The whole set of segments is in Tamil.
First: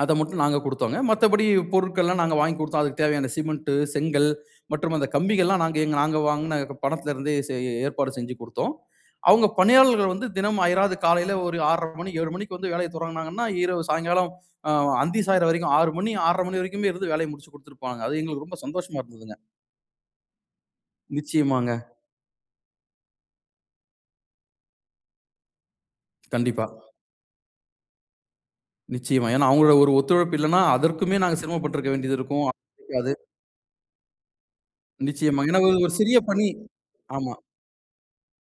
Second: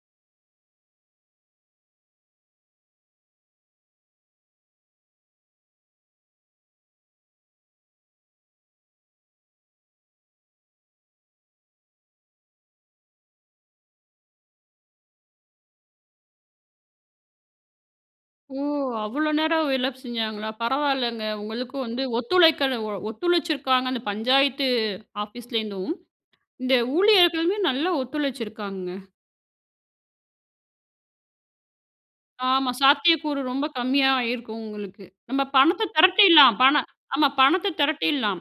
அத மட்டும் நாங்க கொடுத்தோங்க. மத்தபடி பொருட்கள்லாம் நாங்க வாங்கி கொடுத்தோம். அதுக்கு தேவையான சிமெண்ட், செங்கல் மற்றும் அந்த கம்பிகள் எல்லாம் நாங்க எங்க நாங்க வாங்கின பணத்தில இருந்தே செய் ஏற்பாடு செஞ்சு கொடுத்தோம். அவுங்க பணியாளர்கள் வந்து தினமும் அயராது காலையில ஒரு 6:30 மணி, 7:00 மணிக்கு வந்து வேலைய தொடங்குனாங்கன்னா, இரவு சாயங்காலம், ஆ அந்தி சாயிற வரைக்கும் 6:00 மணி, 6:30 மணி வரைக்குமே இருந்து வேலைய முடிச்சுக் குடுதுட்டு போனாங்க. அது எங்களுக்கு ஓ! ரொம்ப சந்தோஷமா அவ்ளோ இருந்ததுங்க. நேரம் வேல செஞ்சாங்களா? பரவாயில்லங்க. நிச்சயமாங்க. உங்களுக்கு வந்து ஒத்துழைக்கல ஒத்துழைச்சிருக்காங்க. அந்த பஞ்சாயத்து ஆஃபீஸ்லேருந்தும். கண்டிப்பா. இந்த ஊழியர்களுமே நல்லா ஒத்துழைச்சிருக்காங்கங்க. நிச்சயமா. ஏனா, அவுங்களோட ஒரு ஒத்துழைப்பு இல்லன்னா, அதற்குமே நாங்க சிரமப்பட்டிருக்க வேண்டியது இருக்கும் ஆமா. [unintelligible] சாத்தியக்கூறு ரொம்ப கம்மியாயிருக்கும் உங்களுக்கு. நம்ம நிச்சயமா, ஏன்னா ஒ பணத்த ஒரு சிறிய பணி. திரட்டிர்லாம். பண ஆமா. ஆமா. பணத்த திரட்டிர்லாம்.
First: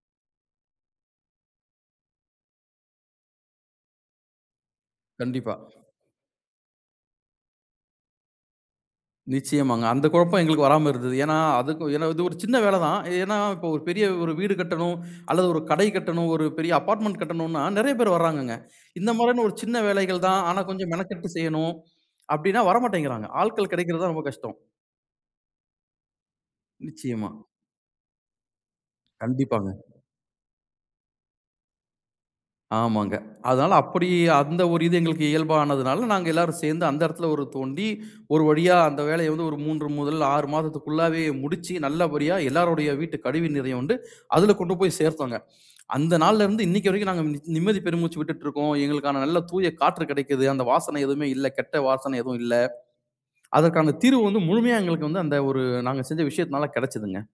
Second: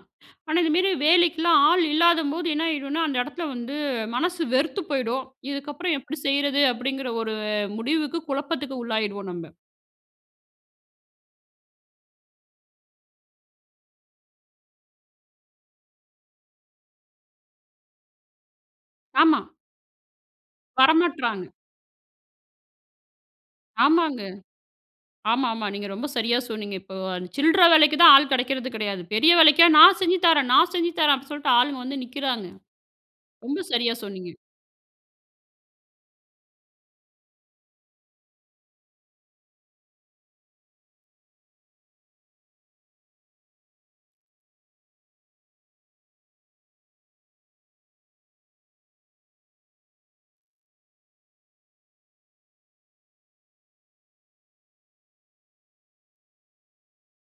ஆனா, இதுமேரி வேலைக்கெல்லாம் ஆள் இல்லாதம்போது என்ன ஆயிடுன்னா, அந்த இடத்துல வந்து மனசு வெறுத்து போயிடும். கண்டிப்பா. இதுக்கப்பறம் எப்பிடி செய்யிறது? அப்பிடிங்கிற ஒரு முடிவுக்கு குழப்பத்துக்கு உள்ளாயிடுவோம் நம்ப. நிச்சயமாங்க. அந்த குழப்பம் எங்களுக்கு வராம இருந்தது. ஏனா, அதுக்கு ஏனா இது ஒரு சின்ன வேல தான். ஏனா இப்ப ஒரு பெரிய வீடு கட்டணும் அல்லது ஒரு கடை கட்டணும், ஒரு பெரிய அபார்ட்மெண்ட் கட்டணுனா, நிறைய பேர் வர்றாங்கங்க. இந்த ஆமா. மாரியான ஒரு சின்ன வேலைகள் தான், ஆனா கொஞ்சம் மெனக்கட்டு வரமாட்றாங்க. செய்யணும், அப்பிடின்னா வரமாட்டேங்கிறாங்க. ஆட்கள் கிடைக்கிறது தான் ஆமாங்க. ரொம்ப கஷ்டம். ஆமா, ஆமா. நீங்க ரொம்ப சரியா சொன்னீங்க. இப்போ நிச்சயமா. சில்லற வேலைக்கு தான் ஆள் கிடைக்கிறது கிடையாது. பெரிய வேலைக்கா கண்டிப்பாங்க. நான் செஞ்சு தரேன், நான் செஞ்சு தரேன், அப்பிடின்னு சொல்ட்டு ஆளுங்க வந்து நிக்கிறாங்க. ஆமாங்க. ரொம்ப அதனால சரியாக அப்பிடி சொன்னீங்க. அந்த ஒரு இது எங்களுக்கு இயல்பானதுனால, நாங்க எல்லாரும் சேர்ந்து அந்த இடத்தில ஒரு தோண்டி, ஒரு வழியா அந்த வேலைய வந்து ஒரு 3 முதல் 6 மாதத்திற்குள்ளாவே முடிச்சு, நல்லபடியா எல்லாருடைய வீட்டு கழிவு நீரையும் வந்து, அதில கொண்டு போய் சேர்த்தோங்க. அந்த நாள்ல இருந்து இன்னைக்கி வரைக்கும் நாங்க நிம்மதி பெருமூச்சு விட்டுட்டு இருக்கோம், எங்களுக்கான நல்ல தூய காற்று கிடைக்கிது, அந்த வாசனை எதுவுமே இல்ல. கெட்ட வாசனை எதுவும் இல்ல. அதற்கான தீர்வு வந்து முழுமையா எங்களுக்கு வந்து அந்த ஒரு நாங்க செஞ்ச விஷயத்தினால கிடைச்சதுங்க.